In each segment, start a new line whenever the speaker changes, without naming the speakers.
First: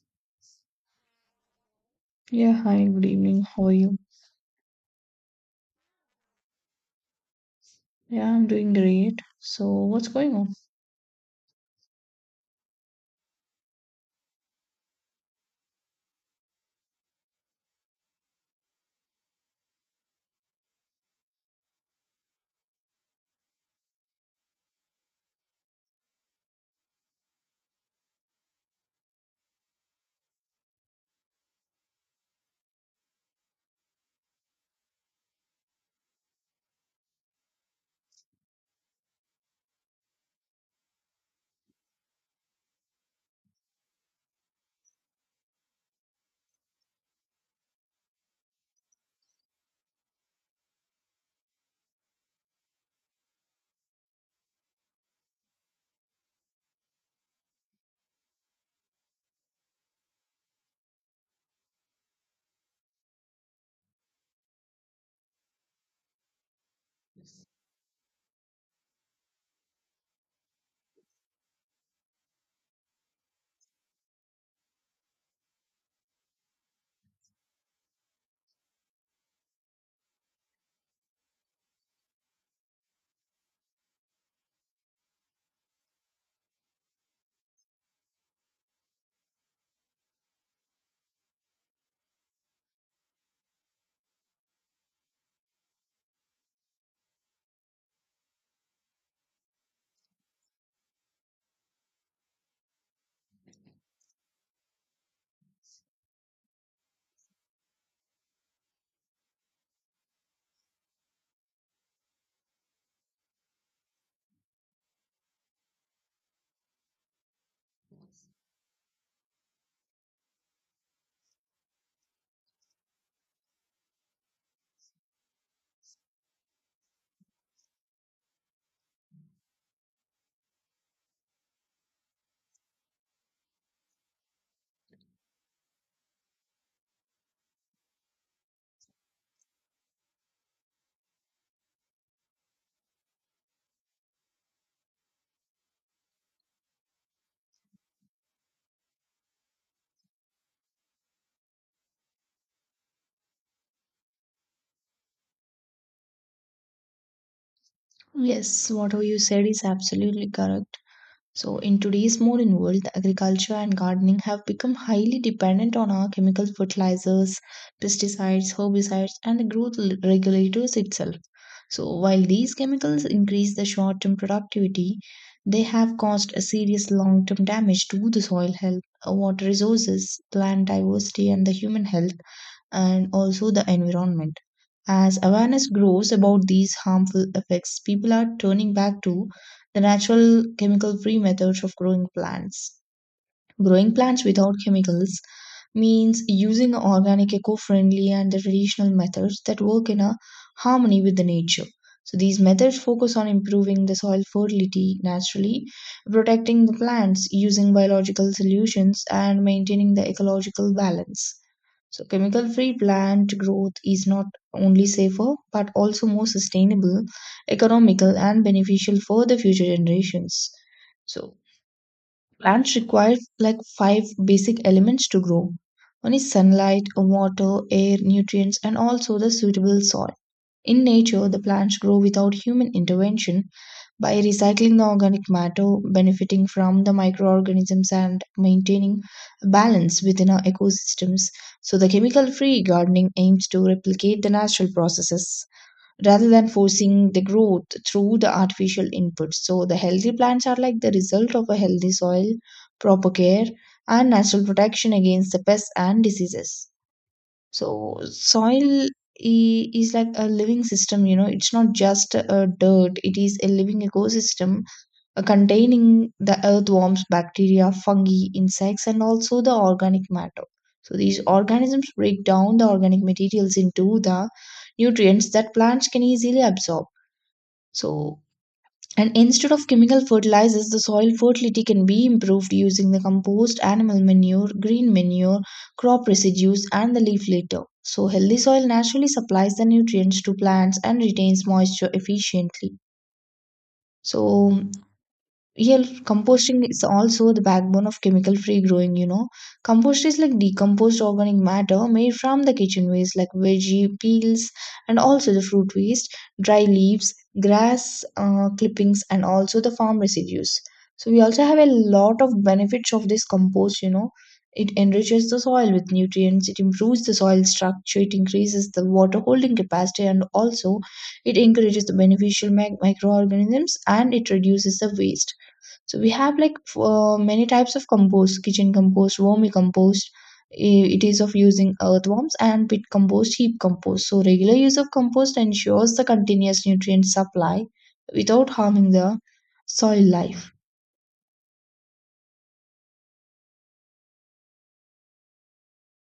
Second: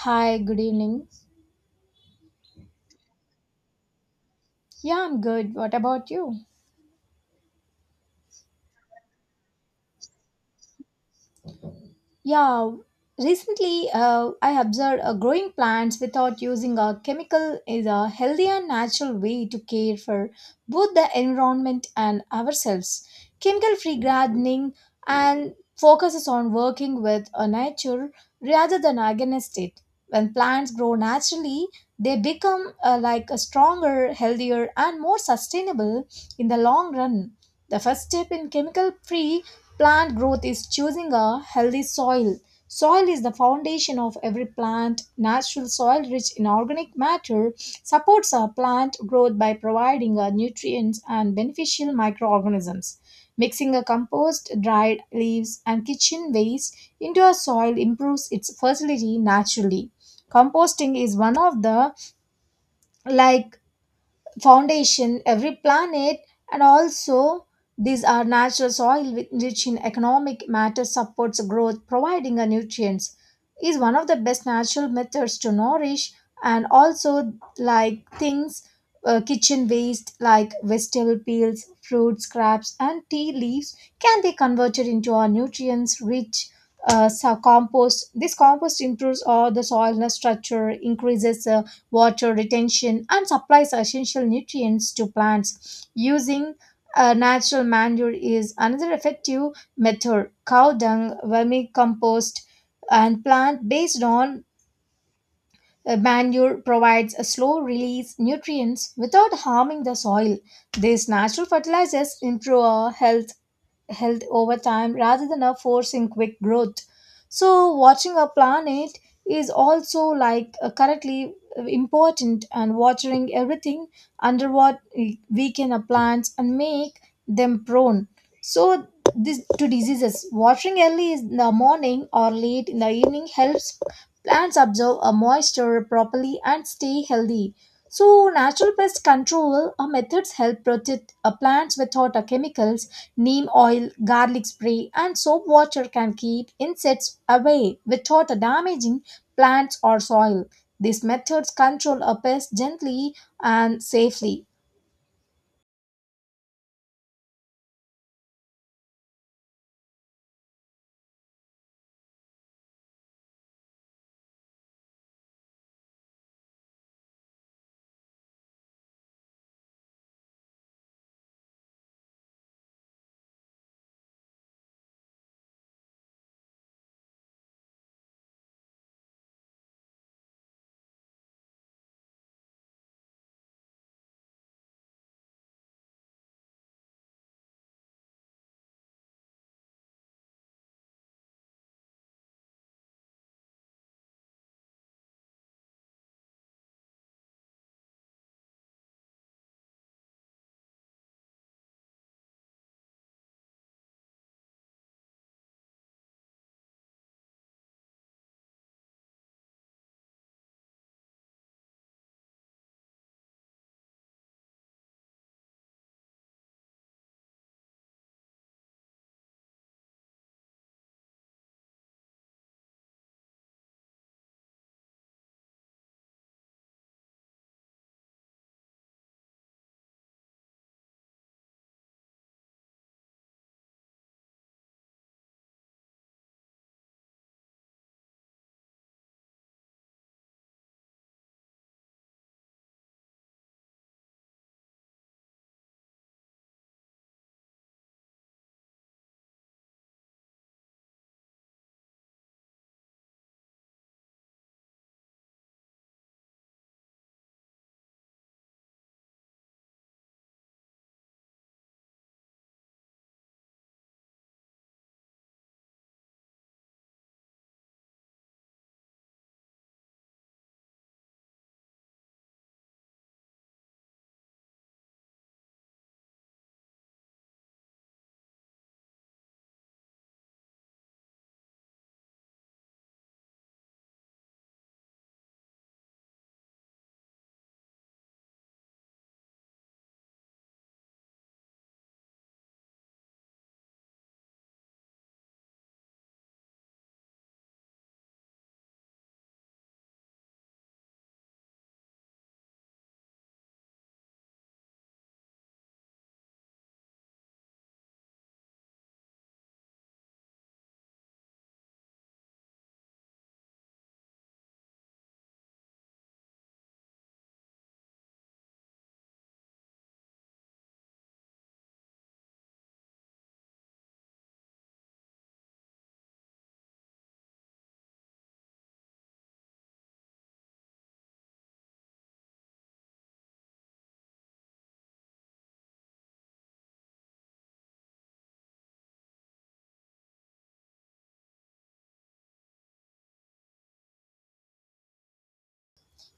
Hi, good evening.
Yeah, hi, good evening. How are you?
Yeah, I'm good. What about you?
Yeah, I'm doing great. So, what's going on?
Yeah, recently I observed growing plants without using a chemical is a healthy and natural way to care for both the environment and ourselves. Chemical free gardening and focuses on working with a nature rather than against it. When plants grow naturally, they become like a stronger, healthier, and more sustainable in the long run. The first step in chemical free plant growth is choosing a healthy soil. Soil is the foundation of every plant. Natural soil rich in organic matter supports a plant growth by providing nutrients and beneficial microorganisms. Mixing a compost, dried leaves, and kitchen waste into a soil improves its fertility naturally. Composting is one of the like foundation every planet and also these are natural soil rich in economic matter supports growth providing a nutrients is one of the best natural methods to nourish and also like things, kitchen waste like vegetable peels, fruit scraps, and tea leaves can be converted into our nutrients rich compost. This compost improves all the soil structure, increases water retention, and supplies essential nutrients to plants. Using natural manure is another effective method. Cow dung, vermicompost, and plant based on manure provides a slow release nutrients without harming the soil. These natural fertilizers improve our health over time rather than a forcing quick growth. So, watching our planet is also like correctly important, and watering everything under what we can plants and make them prone. So, this to diseases. Watering early in the morning or late in the evening helps plants absorb a moisture properly and stay healthy. So, natural pest control methods help protect plants without chemicals. Neem oil, garlic spray, and soap water can keep insects away without damaging plants or soil. These methods control a pest gently and safely.
Yes, whatever you said is absolutely correct. So, in today's modern world, agriculture and gardening have become highly dependent on our chemical fertilizers, pesticides, herbicides, and the growth regulators itself. So, while these chemicals increase the short term productivity, they have caused a serious long term damage to the soil health, water resources, plant diversity, and the human health, and also the environment. As awareness grows about these harmful effects, people are turning back to the natural chemical free methods of growing plants. Growing plants without chemicals means using organic, eco friendly, and the traditional methods that work in a harmony with the nature. So, these methods focus on improving the soil fertility naturally, protecting the plants using biological solutions, and maintaining the ecological balance. So, chemical free plant growth is not only safer but also more sustainable, economical, and beneficial for the future generations. So, plants require like five basic elements to grow, one is sunlight, water, air, nutrients, and also the suitable soil. In nature, the plants grow without human intervention by recycling the organic matter, benefiting from the microorganisms, and maintaining balance within our ecosystems. So, the chemical free gardening aims to replicate the natural processes rather than forcing the growth through the artificial inputs. So, the healthy plants are like the result of a healthy soil, proper care, and natural protection against the pests and diseases. So soil is like a living system, you know, it's not just a dirt, it is a living ecosystem containing the earthworms, bacteria, fungi, insects, and also the organic matter. So these organisms break down the organic materials into the nutrients that plants can easily absorb. So and instead of chemical fertilizers, the soil fertility can be improved using the compost, animal manure, green manure, crop residues, and the leaf litter. So, healthy soil naturally supplies the nutrients to plants and retains moisture efficiently. So, yeah, composting is also the backbone of chemical free growing, you know. Compost is like decomposed organic matter made from the kitchen waste like veggie peels and also the fruit waste, dry leaves, grass clippings, and also the farm residues. So we also have a lot of benefits of this compost, you know, it enriches the soil with nutrients, it improves the soil structure, it increases the water holding capacity, and also it encourages the beneficial microorganisms, and it reduces the waste. So we have like many types of compost, kitchen compost, wormy compost. It is of using earthworms and pit compost, heap compost. So regular use of compost ensures the continuous nutrient supply without harming the soil life.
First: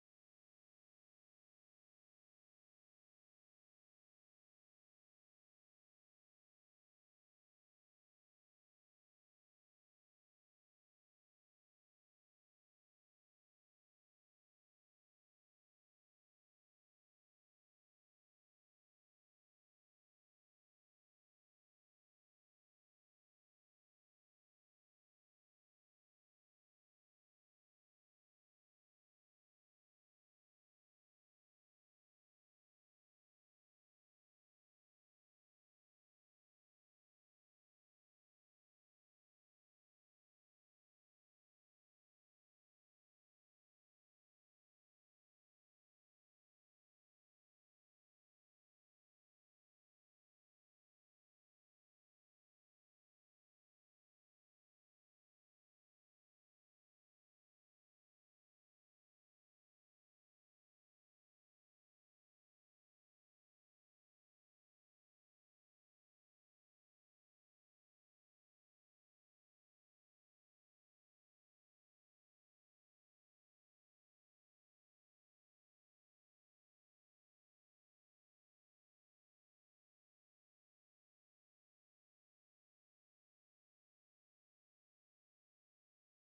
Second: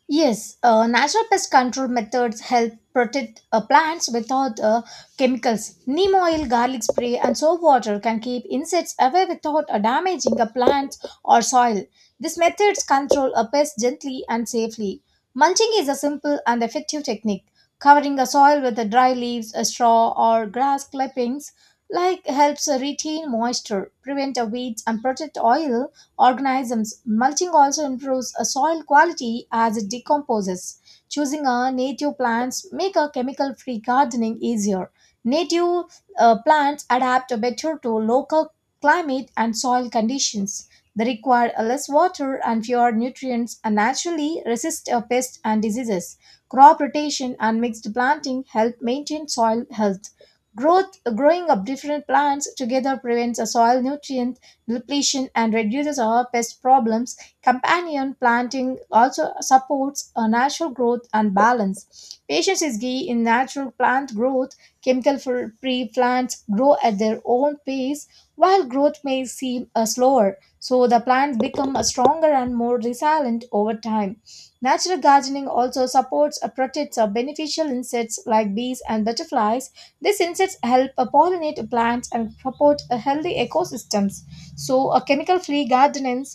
Yes, natural pest control methods help protect plants without chemicals. Neem oil, garlic spray, and soap water can keep insects away without damaging a plant or soil. These methods control a pest gently and safely. Mulching is a simple and effective technique. Covering a soil with dry leaves, straw, or grass clippings like helps retain moisture, prevent weeds, and protect oil organisms. Mulching also improves soil quality as it decomposes. Choosing a native plants make a chemical-free gardening easier. Native plants adapt better to local climate and soil conditions. They require less water and fewer nutrients and naturally resist pests and diseases. Crop rotation and mixed planting help maintain soil health. Growth, growing of different plants together prevents a soil nutrient depletion and reduces our pest problems. Companion planting also supports a natural growth and balance. Patience is key in natural plant growth. Chemical free plants grow at their own pace while growth may seem slower. So the plants become stronger and more resilient over time. Natural gardening also supports or protects beneficial insects like bees and butterflies. These insects help pollinate plants and support a healthy ecosystems. So, a chemical-free gardening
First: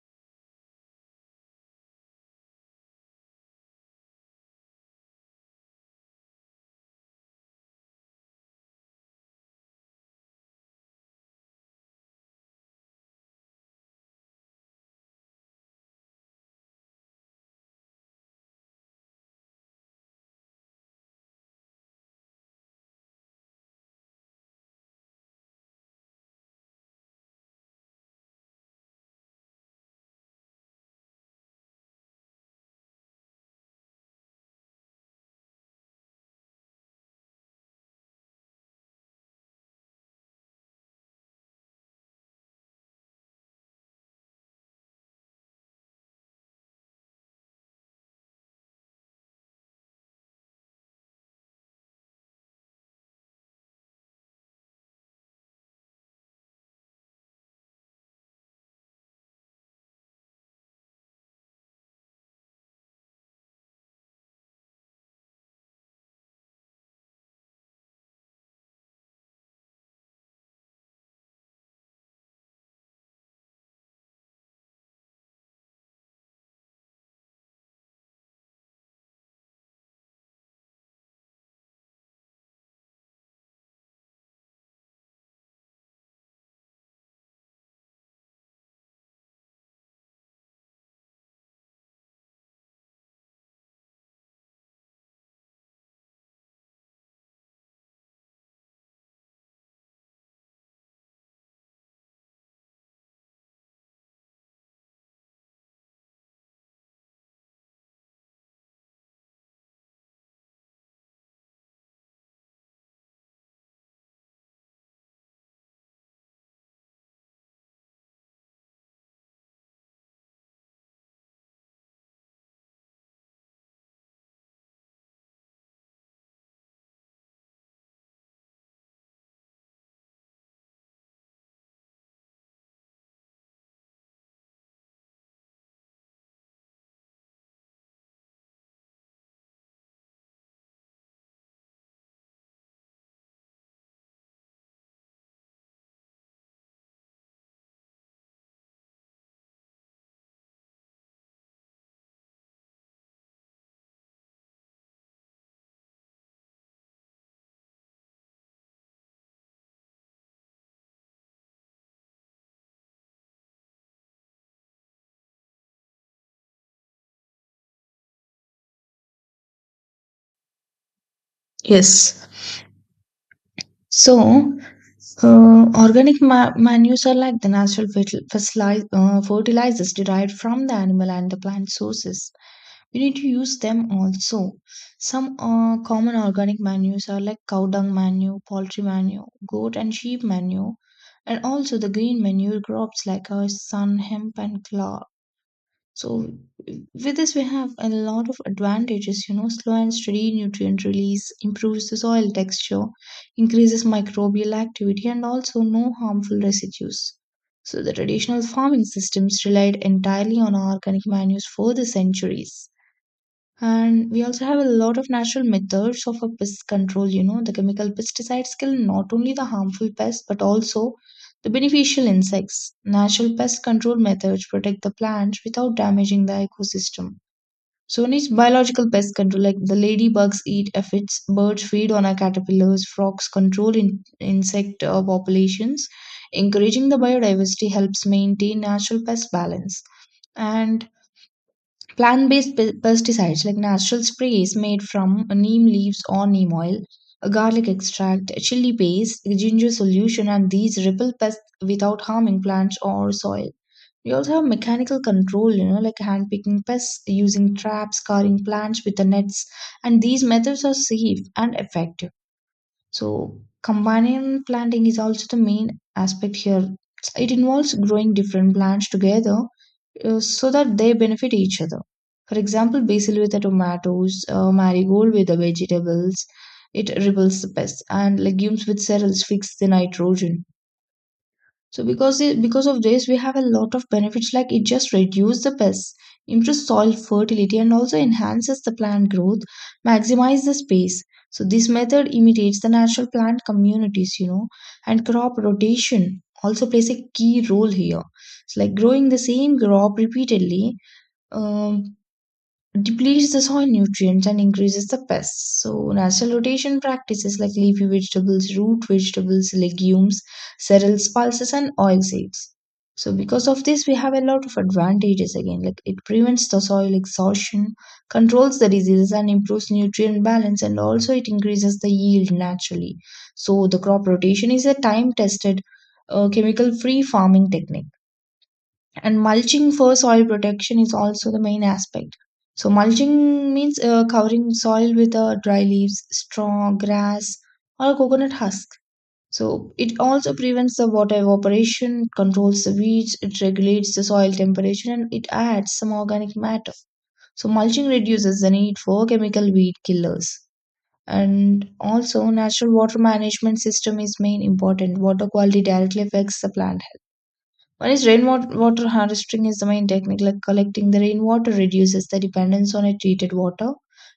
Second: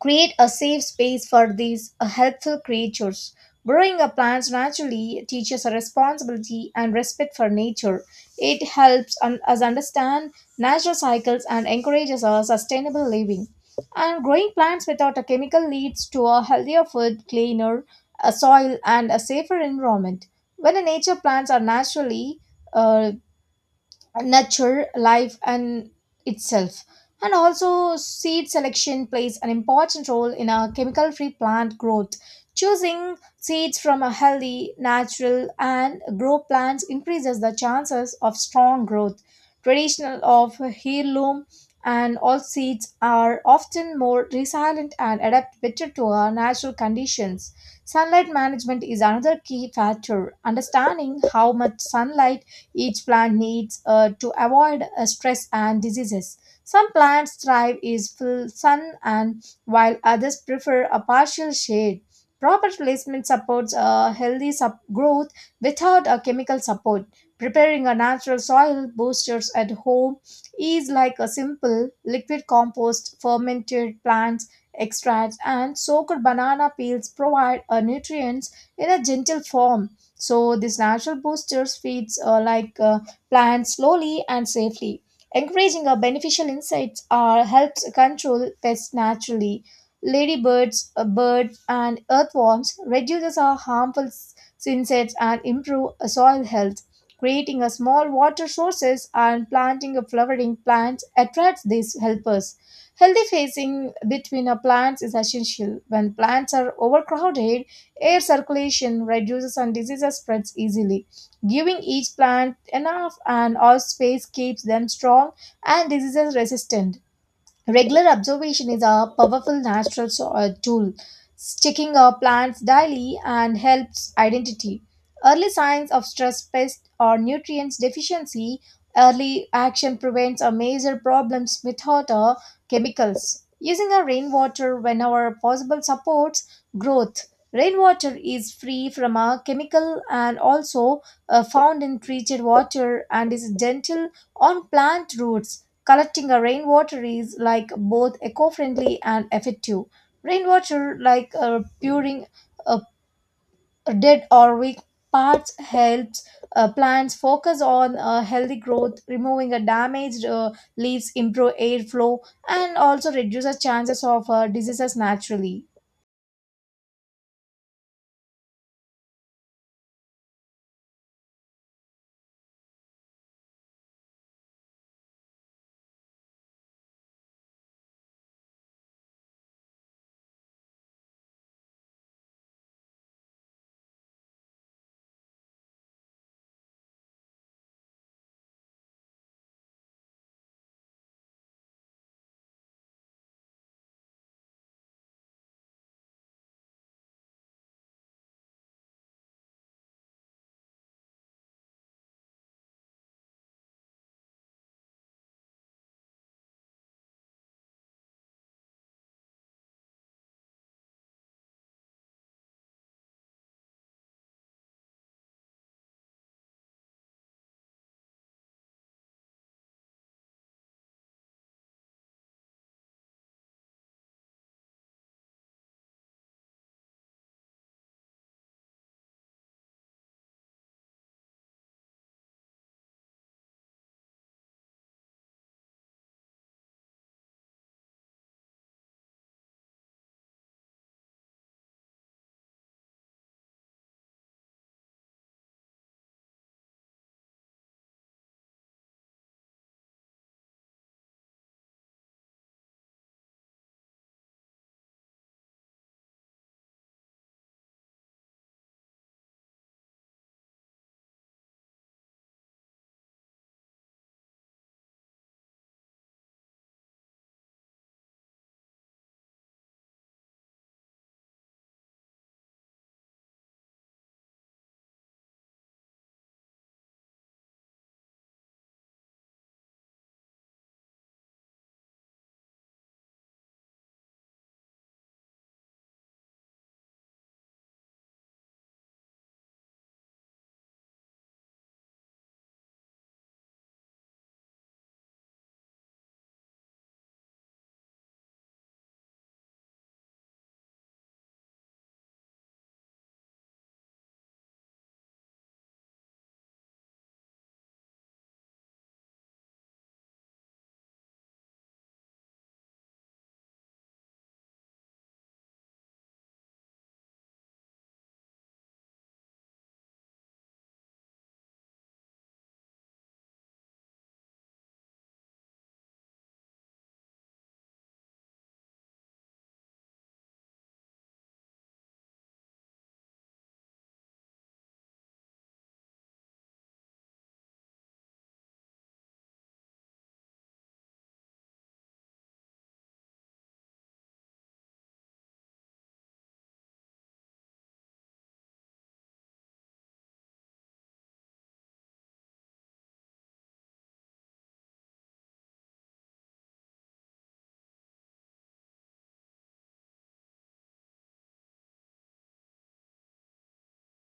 create a safe space for these helpful creatures. Growing up plants naturally teaches a responsibility and respect for nature. It helps us understand natural cycles and encourages a sustainable living. And growing plants without a chemical leads to a healthier food, cleaner soil, and a safer environment. When a nature plants are naturally uh, nature, life and itself, and also seed selection plays an important role in a chemical free plant growth. Choosing seeds from a healthy natural and grow plants increases the chances of strong growth. Traditional of heirloom and all seeds are often more resilient and adapt better to our natural conditions. Sunlight management is another key factor, understanding how much sunlight each plant needs to avoid stress and diseases. Some plants thrive is full sun and while others prefer a partial shade. Proper placement supports a healthy growth without a chemical support. Preparing a natural soil boosters at home is like a simple liquid compost, fermented plants extracts, and soaked banana peels provide a nutrients in a gentle form. So these natural boosters feeds plants slowly and safely. Encouraging our beneficial insects are helps control pests naturally. Ladybirds, birds, and earthworms reduces our harmful insects and improve soil health. Creating a small water sources and planting a flowering plants attracts these helpers. Healthy spacing between our plants is essential. When plants are overcrowded, air circulation reduces and diseases spreads easily. Giving each plant enough and all space keeps them strong and diseases resistant. Regular observation is a powerful natural tool. Checking our plants daily and helps identity early signs of stress, pest, or nutrients deficiency. Early action prevents a major problems without chemicals. Using our rainwater whenever possible supports growth. Rainwater is free from a chemical and also found in treated water and is gentle on plant roots. Collecting a rainwater is like both eco-friendly and effective. Rainwater, like puring uh, dead or weak parts, helps plants focus on healthy growth, removing a damaged leaves, improve airflow, and also reduces chances of diseases naturally.
Yes. So organic manures are like the natural fertilizers derived from the animal and the plant sources. We need to use them also. Some common organic manures are like cow dung manure, poultry manure, goat and sheep manure, and also the green manure crops like sun, hemp, and clover. So, with this, we have a lot of advantages. You know, slow and steady nutrient release improves the soil texture, increases microbial activity, and also no harmful residues. So, the traditional farming systems relied entirely on organic manures for the centuries. And we also have a lot of natural methods of a pest control. You know, the chemical pesticides kill not only the harmful pests but also the beneficial insects. Natural pest control methods protect the plants without damaging the ecosystem. So needs biological pest control, like the ladybugs eat aphids, birds feed on our caterpillars, frogs control insect populations. Encouraging the biodiversity helps maintain natural pest balance. And plant based pesticides like natural sprays made from neem leaves or neem oil, garlic extract, chili paste, ginger solution, and these repel pests without harming plants or soil. We also have mechanical control, you know, like hand picking pests, using traps, scarring plants with the nets, and these methods are safe and effective. So, companion planting is also the main aspect here. It involves growing different plants together so that they benefit each other. For example, basil with the tomatoes, marigold with the vegetables, it repels the pests, and legumes with cereals fix the nitrogen. So because of this, we have a lot of benefits, like it just reduces the pests, improves soil fertility, and also enhances the plant growth, maximize the space. So this method imitates the natural plant communities, you know, and crop rotation also plays a key role here. It's like growing the same crop repeatedly um, depletes the soil nutrients and increases the pests. So, natural rotation practices like leafy vegetables, root vegetables, legumes, cereals, pulses, and oil seeds. So, because of this, we have a lot of advantages again. Like it prevents the soil exhaustion, controls the diseases, and improves nutrient balance, and also it increases the yield naturally. So, the crop rotation is a time tested, chemical free farming technique, and mulching for soil protection is also the main aspect. So mulching means covering soil with dry leaves, straw, grass, or coconut husk. So it also prevents the water evaporation, controls the weeds, it regulates the soil temperature, and it adds some organic matter. So mulching reduces the need for chemical weed killers. And also, natural water management system is main important, water quality directly affects the plant. One is rainwater harvesting is the main technique, like collecting the rainwater reduces the dependence on a treated water,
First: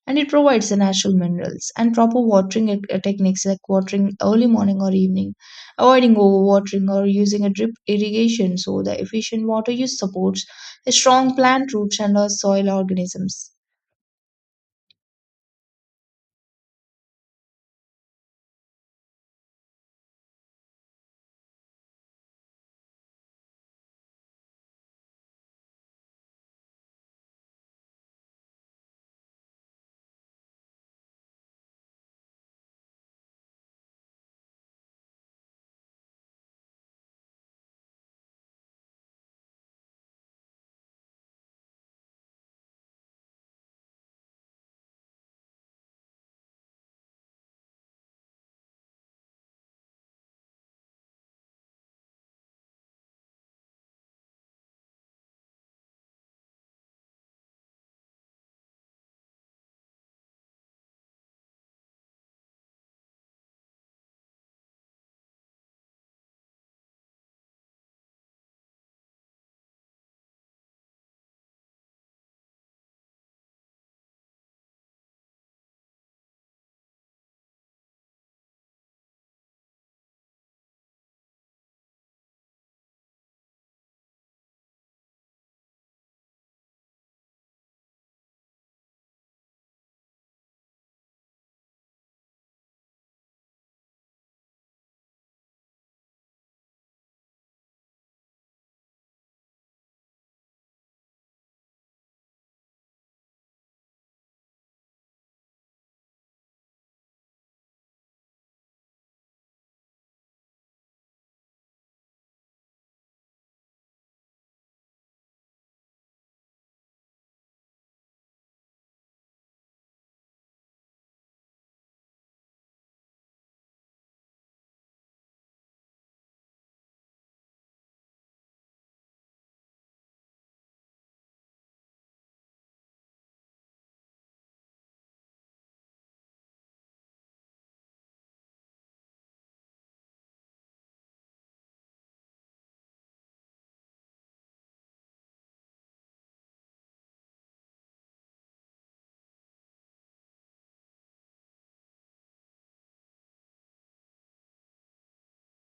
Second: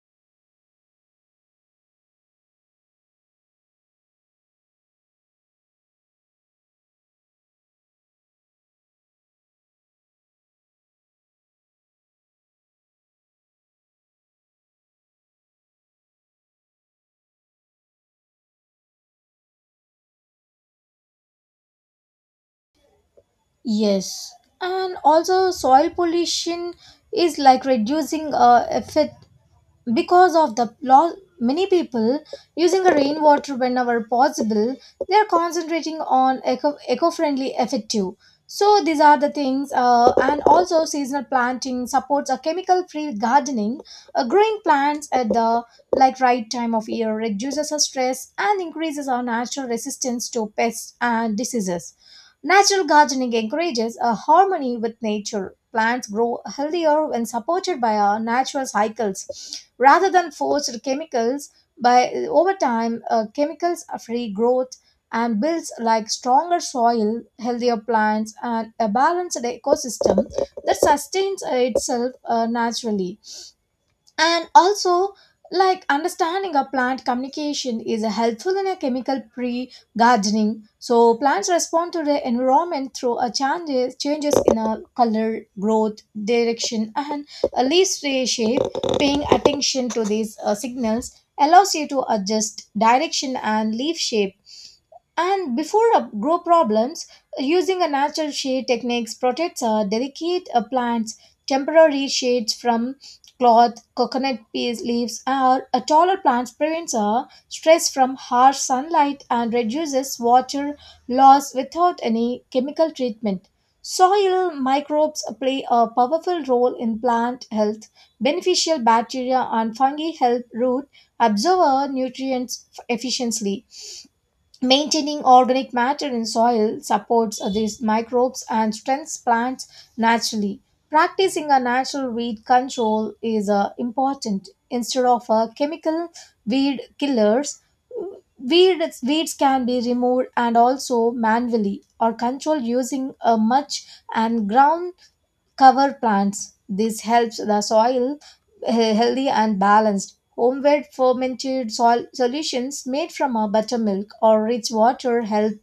and it provides the natural minerals. And proper watering techniques like watering early morning or evening, avoiding overwatering, or using a drip irrigation, so the efficient water use supports a strong plant roots and soil organisms.
Yes, and also soil pollution is like reducing effect because of the law. Many people using a rainwater whenever possible, they are concentrating on eco-friendly effective. So these are the things, and also seasonal planting supports a chemical free gardening. Growing plants at the like right time of year reduces our stress and increases our natural resistance to pests and diseases. Natural gardening encourages a harmony with nature. Plants grow healthier when supported by our natural cycles rather than forced chemicals. By over time, chemicals are free growth and builds like stronger soil, healthier plants, and a balanced ecosystem that sustains itself naturally. And also, like understanding a plant communication is helpful in a chemical pre gardening. So, plants respond to the environment through a changes in a color, growth, direction, and a shape. Paying attention to these signals allows you to adjust direction and leaf shape and before grow problems, using a natural shade techniques protects delicate plants. Temporary shades from cloth, coconut peas leaves, or taller plants prevents stress from harsh sunlight and reduces water loss without any chemical treatment. Soil microbes play a powerful role in plant health. Beneficial bacteria and fungi help root absorb nutrients efficiently. Maintaining organic matter in soil supports these microbes and strengthens plants naturally. Practicing a natural weed control is important. Instead of chemical weed killers, weeds can be removed and also manually or controlled using a mulch and ground cover plants. This helps the soil healthy and balanced. Homemade fermented solutions made from a buttermilk or rich water help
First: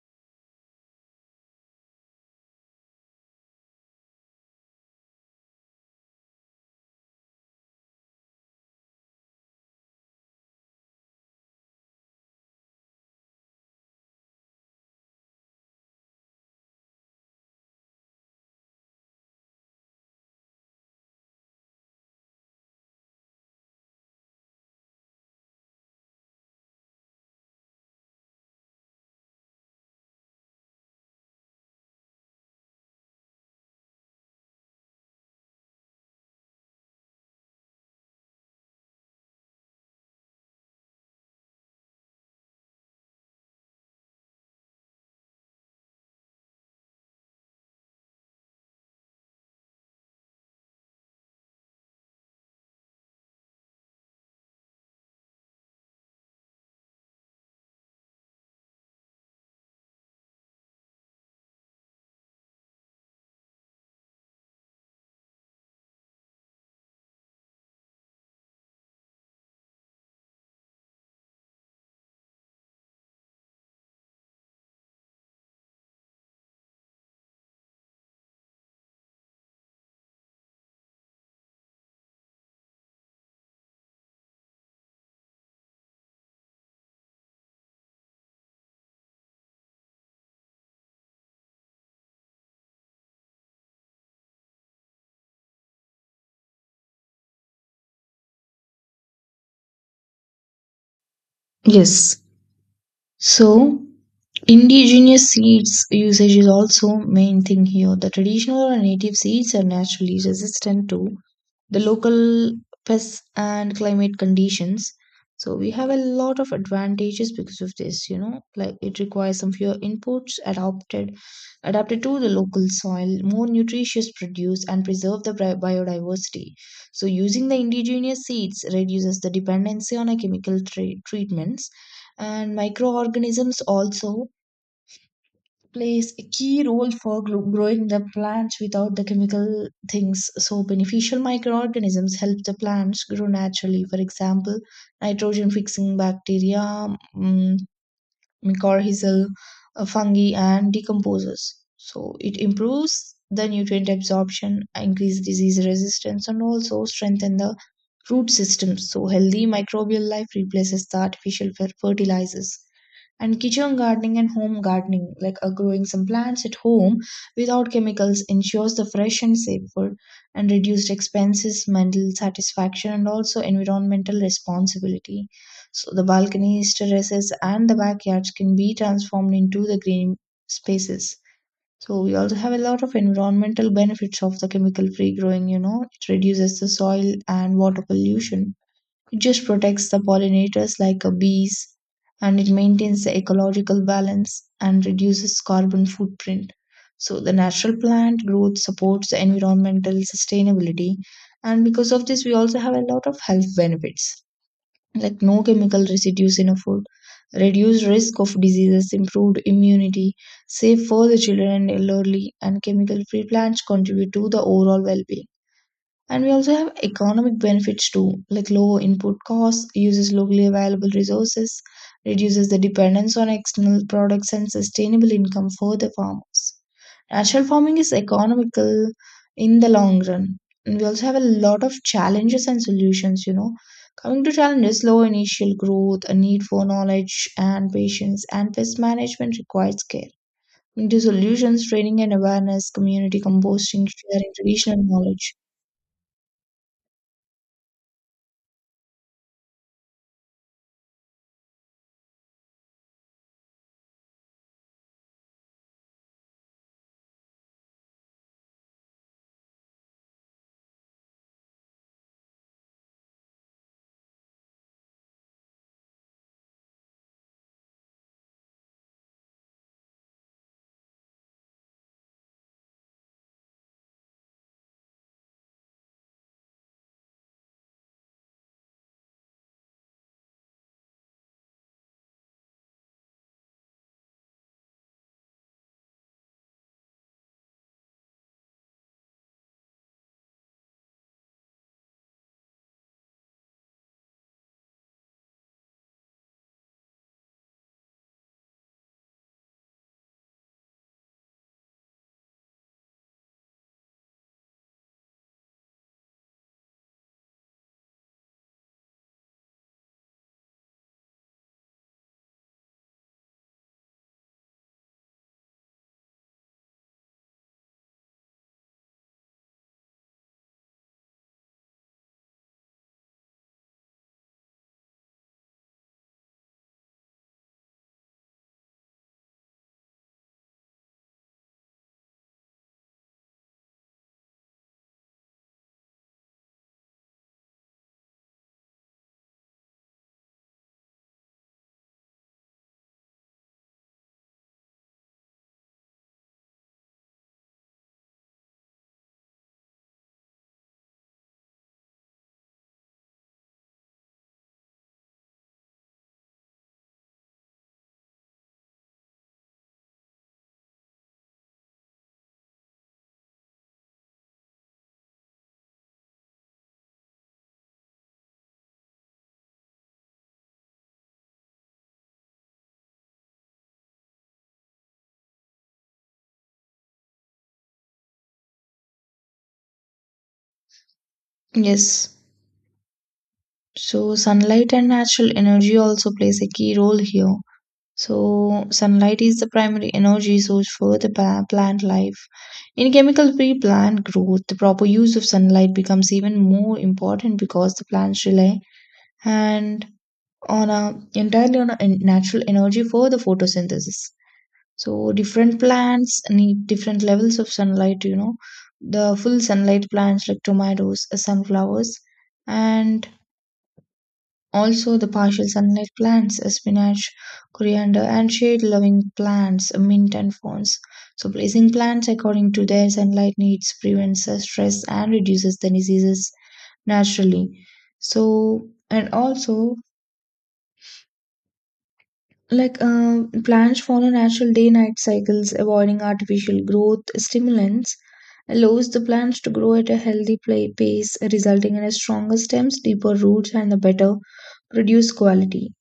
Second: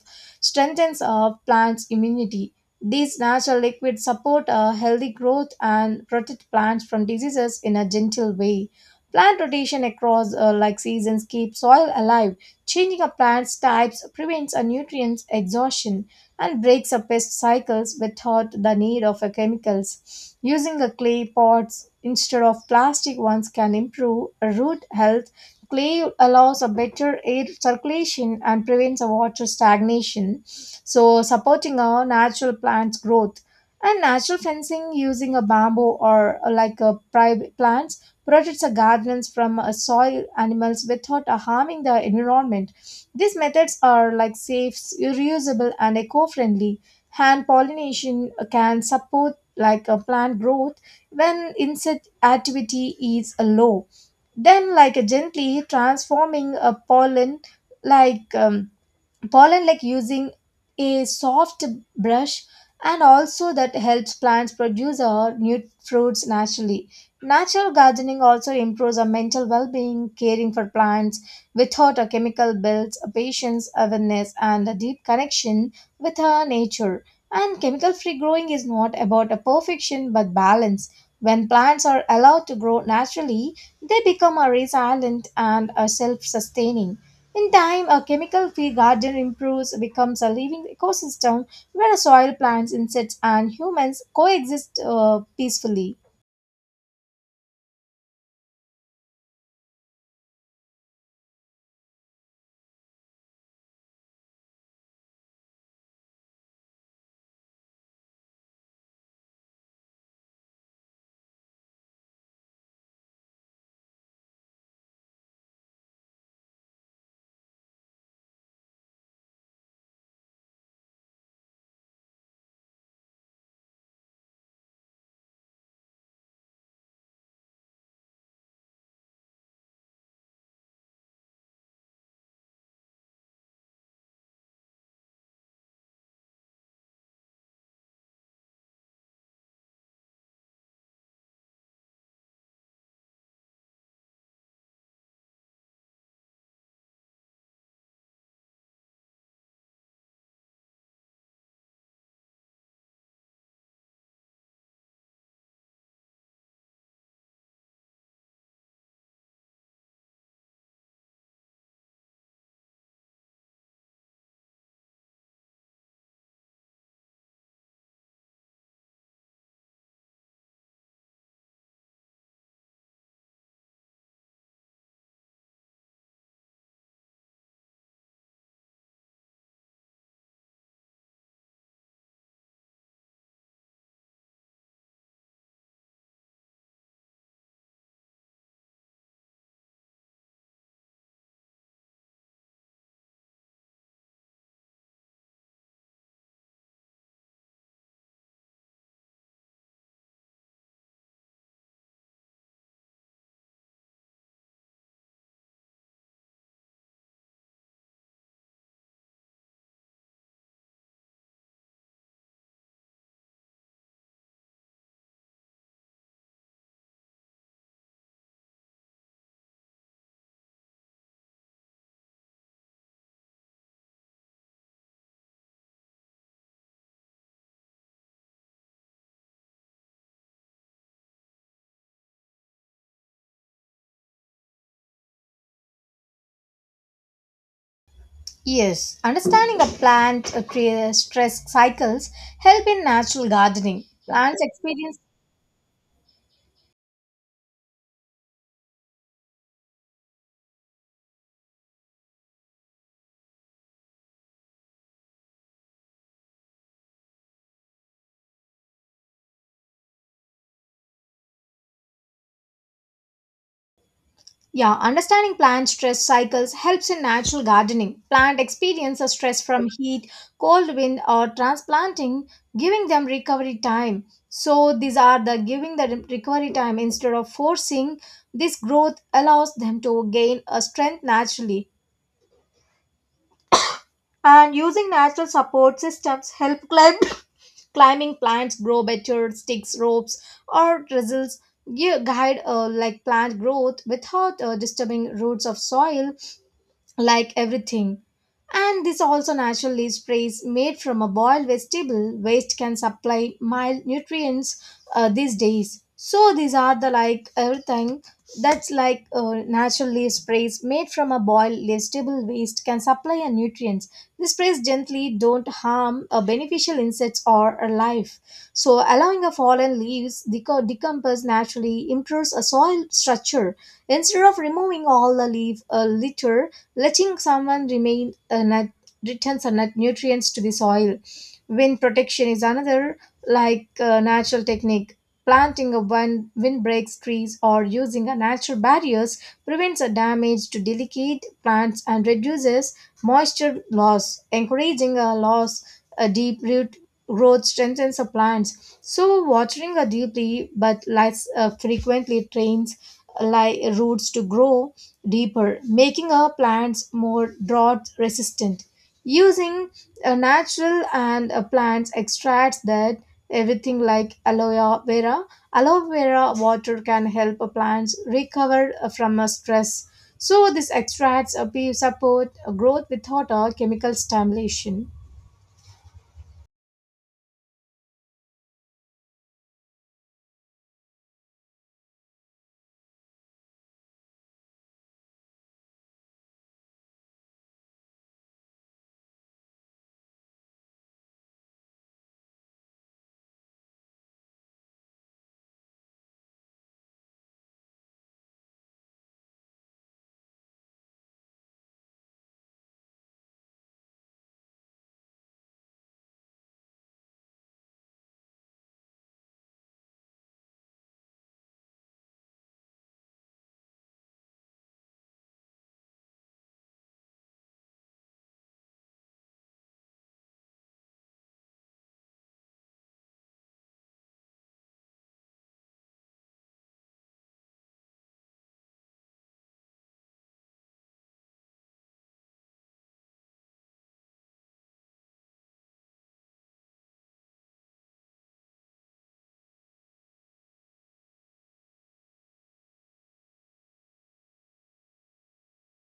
strengthens a plant's immunity. These natural liquids support a healthy growth and protect plants from diseases in a gentle way. Plant rotation across like seasons keeps soil alive. Changing a plant's types prevents a nutrients exhaustion and breaks up pest cycles without the need of a chemicals. Using a clay pots instead of plastic ones can improve root health. Clay allows a better air circulation and prevents a water stagnation, so supporting our natural plants growth. And natural fencing using a bamboo or like a private plants protects the gardens from soil animals without harming the environment. These methods are like safe, reusable, and eco-friendly. Hand pollination can support like a plant growth when insect activity is low. Then, like gently transforming a pollen, like using a soft brush, and also that helps plants produce our new fruits naturally. Natural gardening also improves our mental well-being. Caring for plants without a chemical builds a patience, awareness, and a deep connection with our nature. And chemical free growing is not about a perfection but balance. When plants are allowed to grow naturally, they become a resilient and a self-sustaining. In time, a chemical-free garden improves, becomes a living ecosystem where soil, plants, insects, and humans coexist peacefully.
Yes. So indigenous seeds usage is also main thing here. The traditional or native seeds are naturally resistant to the local pests and climate conditions. So we have a lot of advantages because of this, you know, like it requires some fewer inputs, adapted to the local soil, more nutritious produce, and preserve the biodiversity. So using the indigenous seeds reduces the dependency on a chemical treatments, and microorganisms also plays a key role for growing the plants without the chemical things. So beneficial microorganisms help the plants grow naturally, for example, nitrogen fixing bacteria, mm, mycorrhizal fungi, and decomposes. So it improves the nutrient absorption, increase disease resistance, and also strengthen the root system. So healthy microbial life replaces the artificial fertilizers. And kitchen gardening and home gardening, like growing some plants at home without chemicals, ensures the fresh and safe food and reduced expenses, mental satisfaction, and also environmental responsibility. So the balconies, terraces, and the backyards can be transformed into the green spaces. So we also have a lot of environmental benefits of the chemical-free growing, you know. It reduces the soil and water pollution. It just protects the pollinators like bees, and it maintains the ecological balance and reduces carbon footprint. So the natural plant growth supports the environmental sustainability, and because of this, we also have a lot of health benefits like no chemical residues in a food, reduced risk of diseases, improved immunity, safe for the children and elderly, and chemical free plants contribute to the overall well being. And we also have economic benefits too, like lower input costs, uses locally available resources, reduces the dependence on external products, and sustainable income for the farmers. Natural farming is economical in the long run. And we also have a lot of challenges and solutions, you know. Coming to challenges, low initial growth, a need for knowledge and patience, and pest
Yes,
management
understanding a
requires care.
plant
Into
stress
solutions, training
cycles
and
help
awareness,
in
community
natural gardening.
composting, sharing
Plants
traditional
experience.
knowledge.
Yeah, understanding plant stress cycles helps in natural gardening. Plant experience a stress from heat, cold wind, or transplanting, giving them recovery time. So these are the giving the recovery time instead of forcing. This growth allows them to gain a strength naturally. And using natural support systems help climb, climbing plants grow better. Sticks, ropes, or drizzles give, guide like plant growth without disturbing roots of soil like everything. And this also naturally sprays made from a boiled vegetable waste can supply mild nutrients these days. So these are the like everything that's like naturally sprays made from a boiled vegetable waste can supply a nutrients. The sprays gently don't harm a beneficial insects or a life. So allowing a fallen leaves decompose naturally improves a soil structure. Instead of removing all the leaf litter. Letting someone remain a nut returns a nutrients to the soil. Wind protection is another natural technique. Planting a windbreaks trees or using a natural barriers prevents a damage to delicate plants and reduces moisture loss. Encouraging a loss, a deep root growth strengthens the plants, so watering a deeply but less frequently trains like roots to grow deeper, making our plants more drought resistant. Using a natural and a plants extracts that everything like aloe vera. Aloe vera water can help a plants recover from a stress. So this extracts a support growth without a chemical stimulation.
Yes. So sunlight and natural energy also plays a key role here. So sunlight is the primary energy source for the plant life. In chemical-free plant growth, the proper use of sunlight becomes even more important because the plants rely and on a entirely on a en- natural energy for the photosynthesis. So different plants need different levels of sunlight. You know, the full sunlight plants like tomatoes, sunflowers, and also the partial sunlight plants, spinach, coriander, and shade-loving plants, mint and ferns. So, placing plants according to their sunlight needs prevents the stress and reduces the diseases naturally. So, and also, like plants follow natural day-night cycles, avoiding artificial growth stimulants allows the plants to grow at a healthy pace, resulting in a stronger stems, deeper roots, and a better produce quality.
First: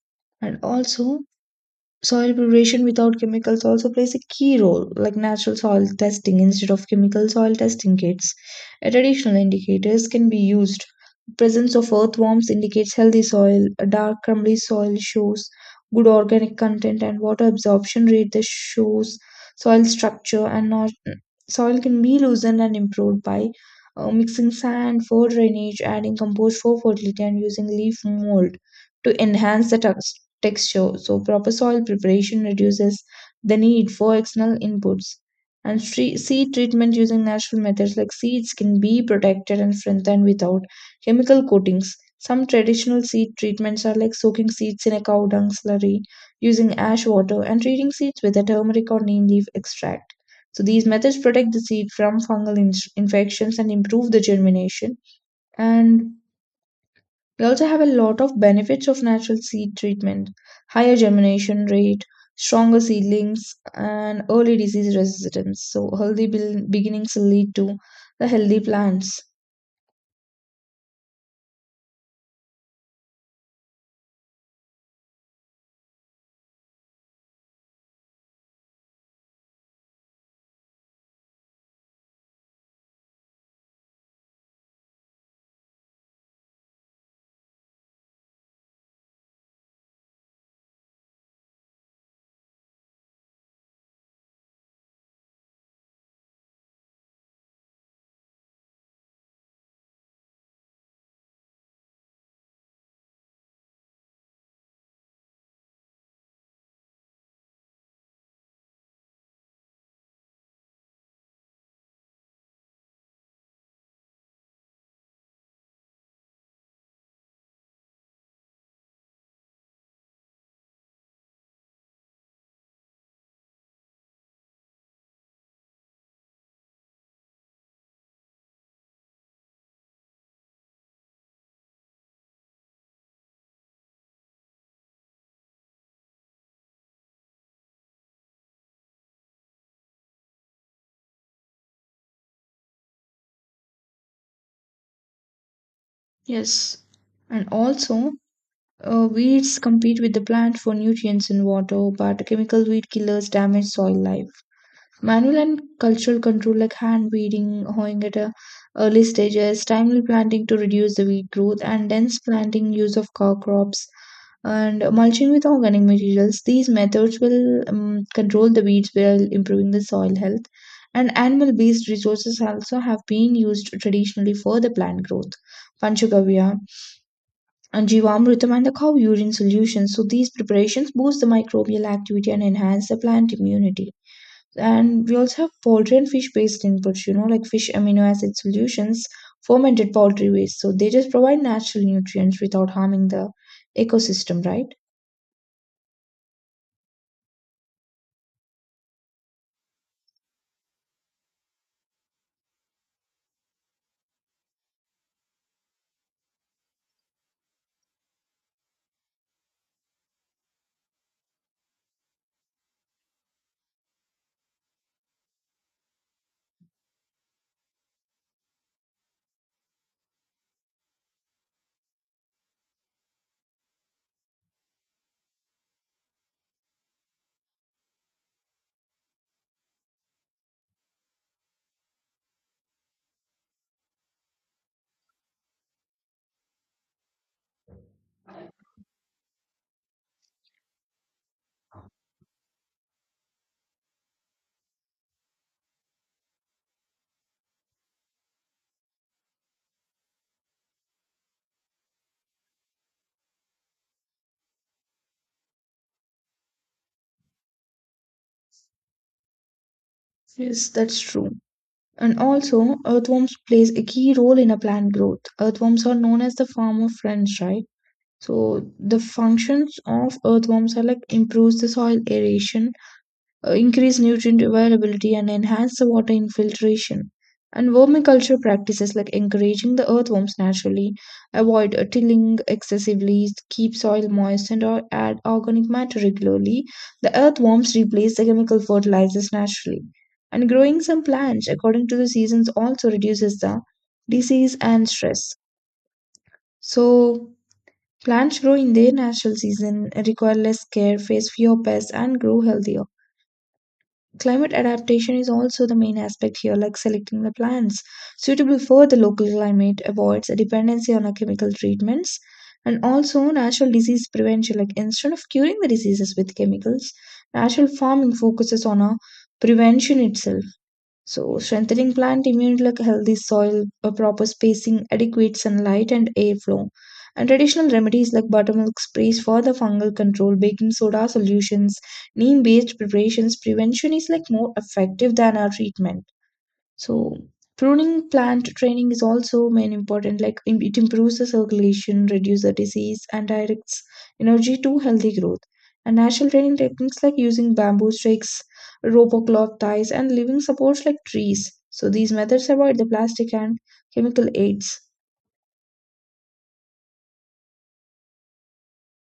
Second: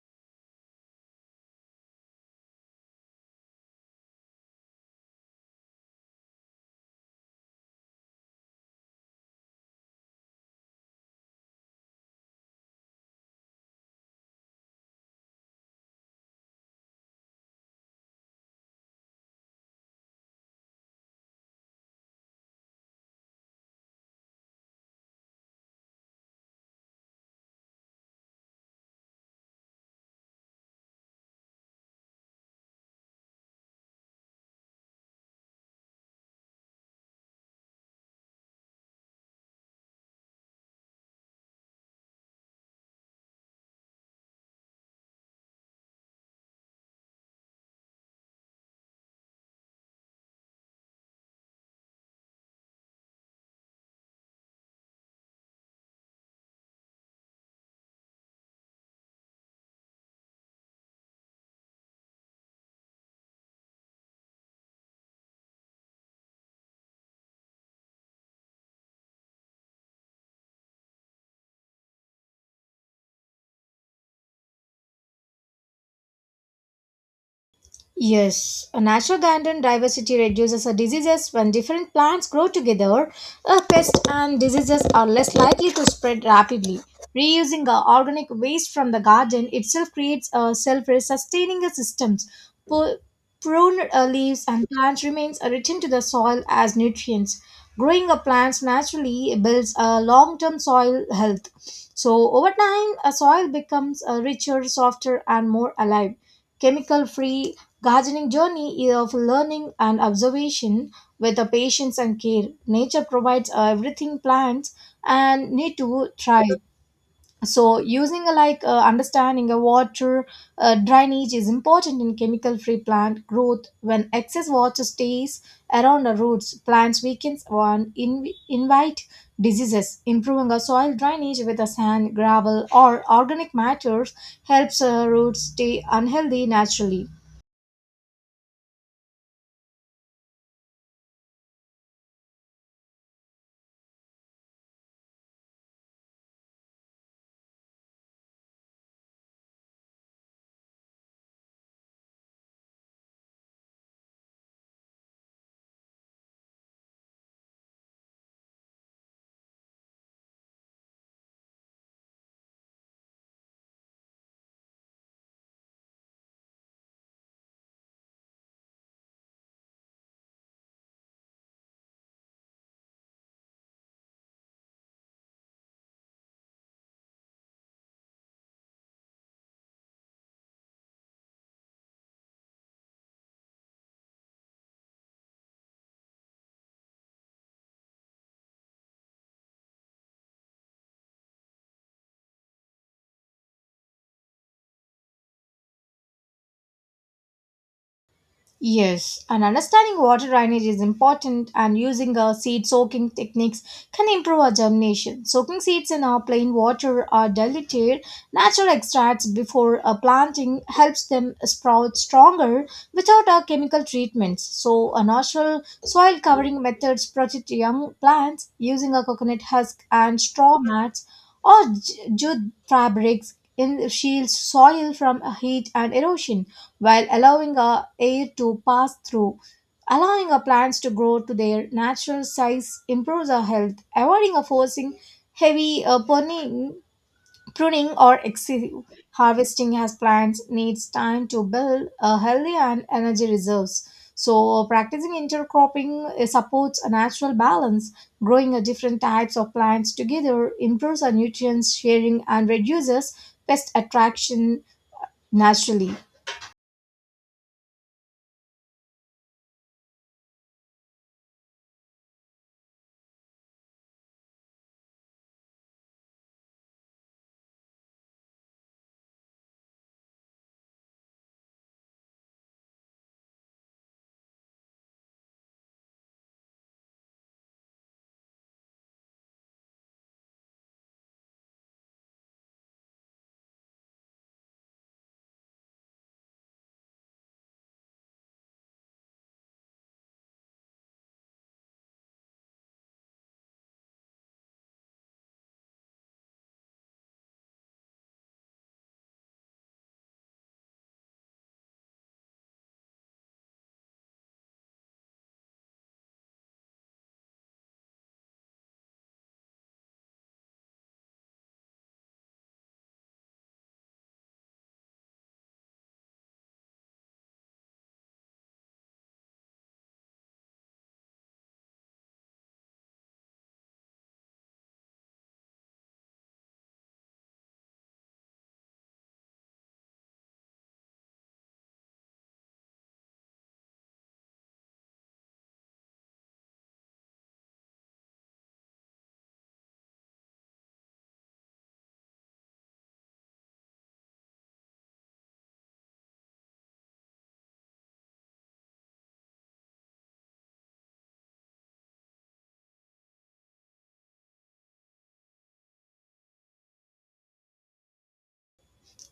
And also, soil preparation without chemicals also plays a key role, like natural soil testing instead of chemical soil testing kits. Traditional indicators can be used. Presence of earthworms indicates healthy soil. A dark crumbly soil shows good organic content, and water absorption rate that shows soil structure, and not soil can be loosened and improved by mixing sand for drainage, adding compost for fertility, and using leaf mold to enhance the texture. So proper soil preparation reduces the need for external inputs. And seed treatment using natural methods, like seeds can be protected and strengthened without chemical coatings. Some traditional seed treatments are like soaking seeds in a cow dung slurry, using ash water, and treating seeds with a turmeric or neem leaf extract. So these methods protect the seed from fungal infections and improve the germination. And we also have a lot of benefits of natural seed treatment, higher germination rate, stronger seedlings, and early disease resistance. So, healthy beginnings lead to the healthy plants.
Yes, a natural garden diversity reduces the diseases when different plants grow together. A pest and diseases are less likely to spread rapidly. Reusing organic waste from the garden itself creates a self-sustaining systems. Pu- Prune leaves and plants remains are returned to the soil as nutrients. Growing a plants naturally builds a long-term soil health. So over time, a soil becomes richer, softer, and more alive, chemical free. Gardening journey is of learning and observation with the patience and care. Nature provides everything plants and need to try. So using like understanding a water drainage is important in chemical free plant growth. When excess water stays around the roots, plants weakens and invite diseases. Improving a soil drainage with a sand, gravel, or organic matters helps roots stay unhealthy naturally.
Yes. And also, weeds compete with the plant for nutrients and water, but chemical weed killers damage soil life. Manual and cultural control, like hand weeding, hoeing at a early stages, timely planting to reduce the weed growth, and dense planting, use of cow crops, and mulching with organic materials. These methods will control the weeds while improving the soil health. And animal based resources also have been used traditionally for the plant growth. Panchagavya and Jivamritam and the cow urine solution. So these preparations boost the microbial activity and enhance the plant immunity. And we also have poultry and fish based inputs, you know, like fish amino acid solutions, fermented poultry waste. So they just provide natural nutrients without harming the ecosystem, right?
Yes, and understanding water drainage is important, and using seed soaking techniques can improve our germination. Soaking seeds in our plain water or diluted natural extracts before planting helps them sprout stronger without our chemical treatments. So, a natural soil covering methods protect young plants using a coconut husk and straw mats or jute fabrics in shields soil from heat and erosion while allowing our air to pass through. Allowing our plants to grow to their natural size improves our health, avoiding a forcing heavy pruning or excessive harvesting as plants needs time to build a healthy and energy reserves. So, practicing intercropping supports a natural balance. Growing a different types of plants together improves our nutrients sharing and reduces pest attraction naturally.
Yes, that's true. And also, earthworms plays a key role in a plant growth. Earthworms are known as the farmer friends, right? So the functions of earthworms are like improves the soil aeration, increase nutrient availability, and enhance the water infiltration. And vermiculture practices like encouraging the earthworms naturally, avoid tilling excessively, keep soil moist, and or add organic matter regularly. The earthworms replace the chemical fertilizers naturally. And growing some plants according to the seasons also reduces the disease and stress. So, plants grow in their natural season, require less care, face fewer pests, and grow healthier. Climate adaptation is also the main aspect here, like selecting the plants suitable for the local climate avoids a dependency on our chemical treatments, and also natural disease prevention. Like instead of curing the diseases with chemicals, natural farming focuses on a prevention itself. So, strengthening plant immunity, like healthy soil, a proper spacing, adequate sunlight, and airflow. And traditional remedies like buttermilk sprays for the fungal control, baking soda solutions, neem based preparations, prevention is like more effective than our treatment. So pruning plant training is also main important. Like it improves the circulation, reduces the disease, and directs energy to healthy growth. And natural training techniques like using bamboo sticks, rope or cloth ties, and living supports like trees. So these methods avoid the plastic and chemical aids.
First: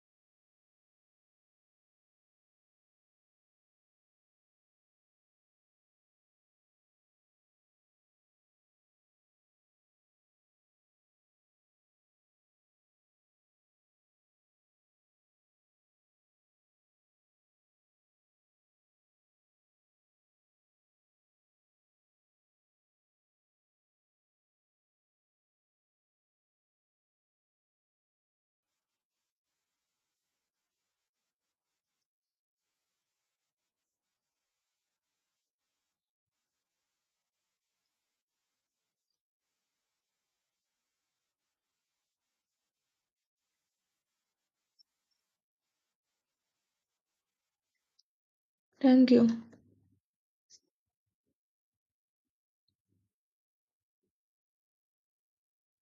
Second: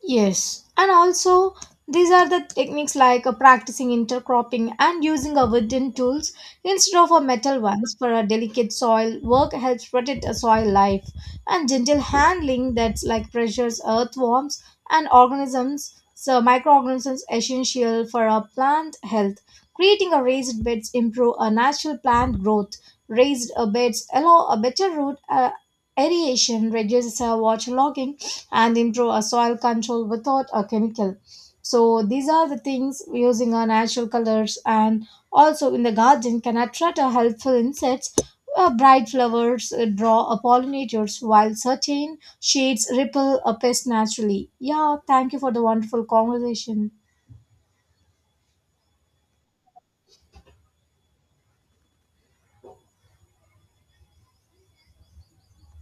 Yes, and also these are the techniques like practicing intercropping and using a wooden tools instead of a metal ones for a delicate soil work helps protect a soil life and gentle handling that's like pressures earthworms and organisms, so microorganisms essential for a plant health, creating a raised beds improve a natural plant growth. Raised beds allow a better root aeration, reduces waterlogging and improve our soil control without a chemical. So these are the things using our natural colors and also in the garden can attract a helpful insects. Bright flowers draw a pollinators while certain shades ripple a pest naturally. Yeah, thank you for the wonderful conversation.
Thank you.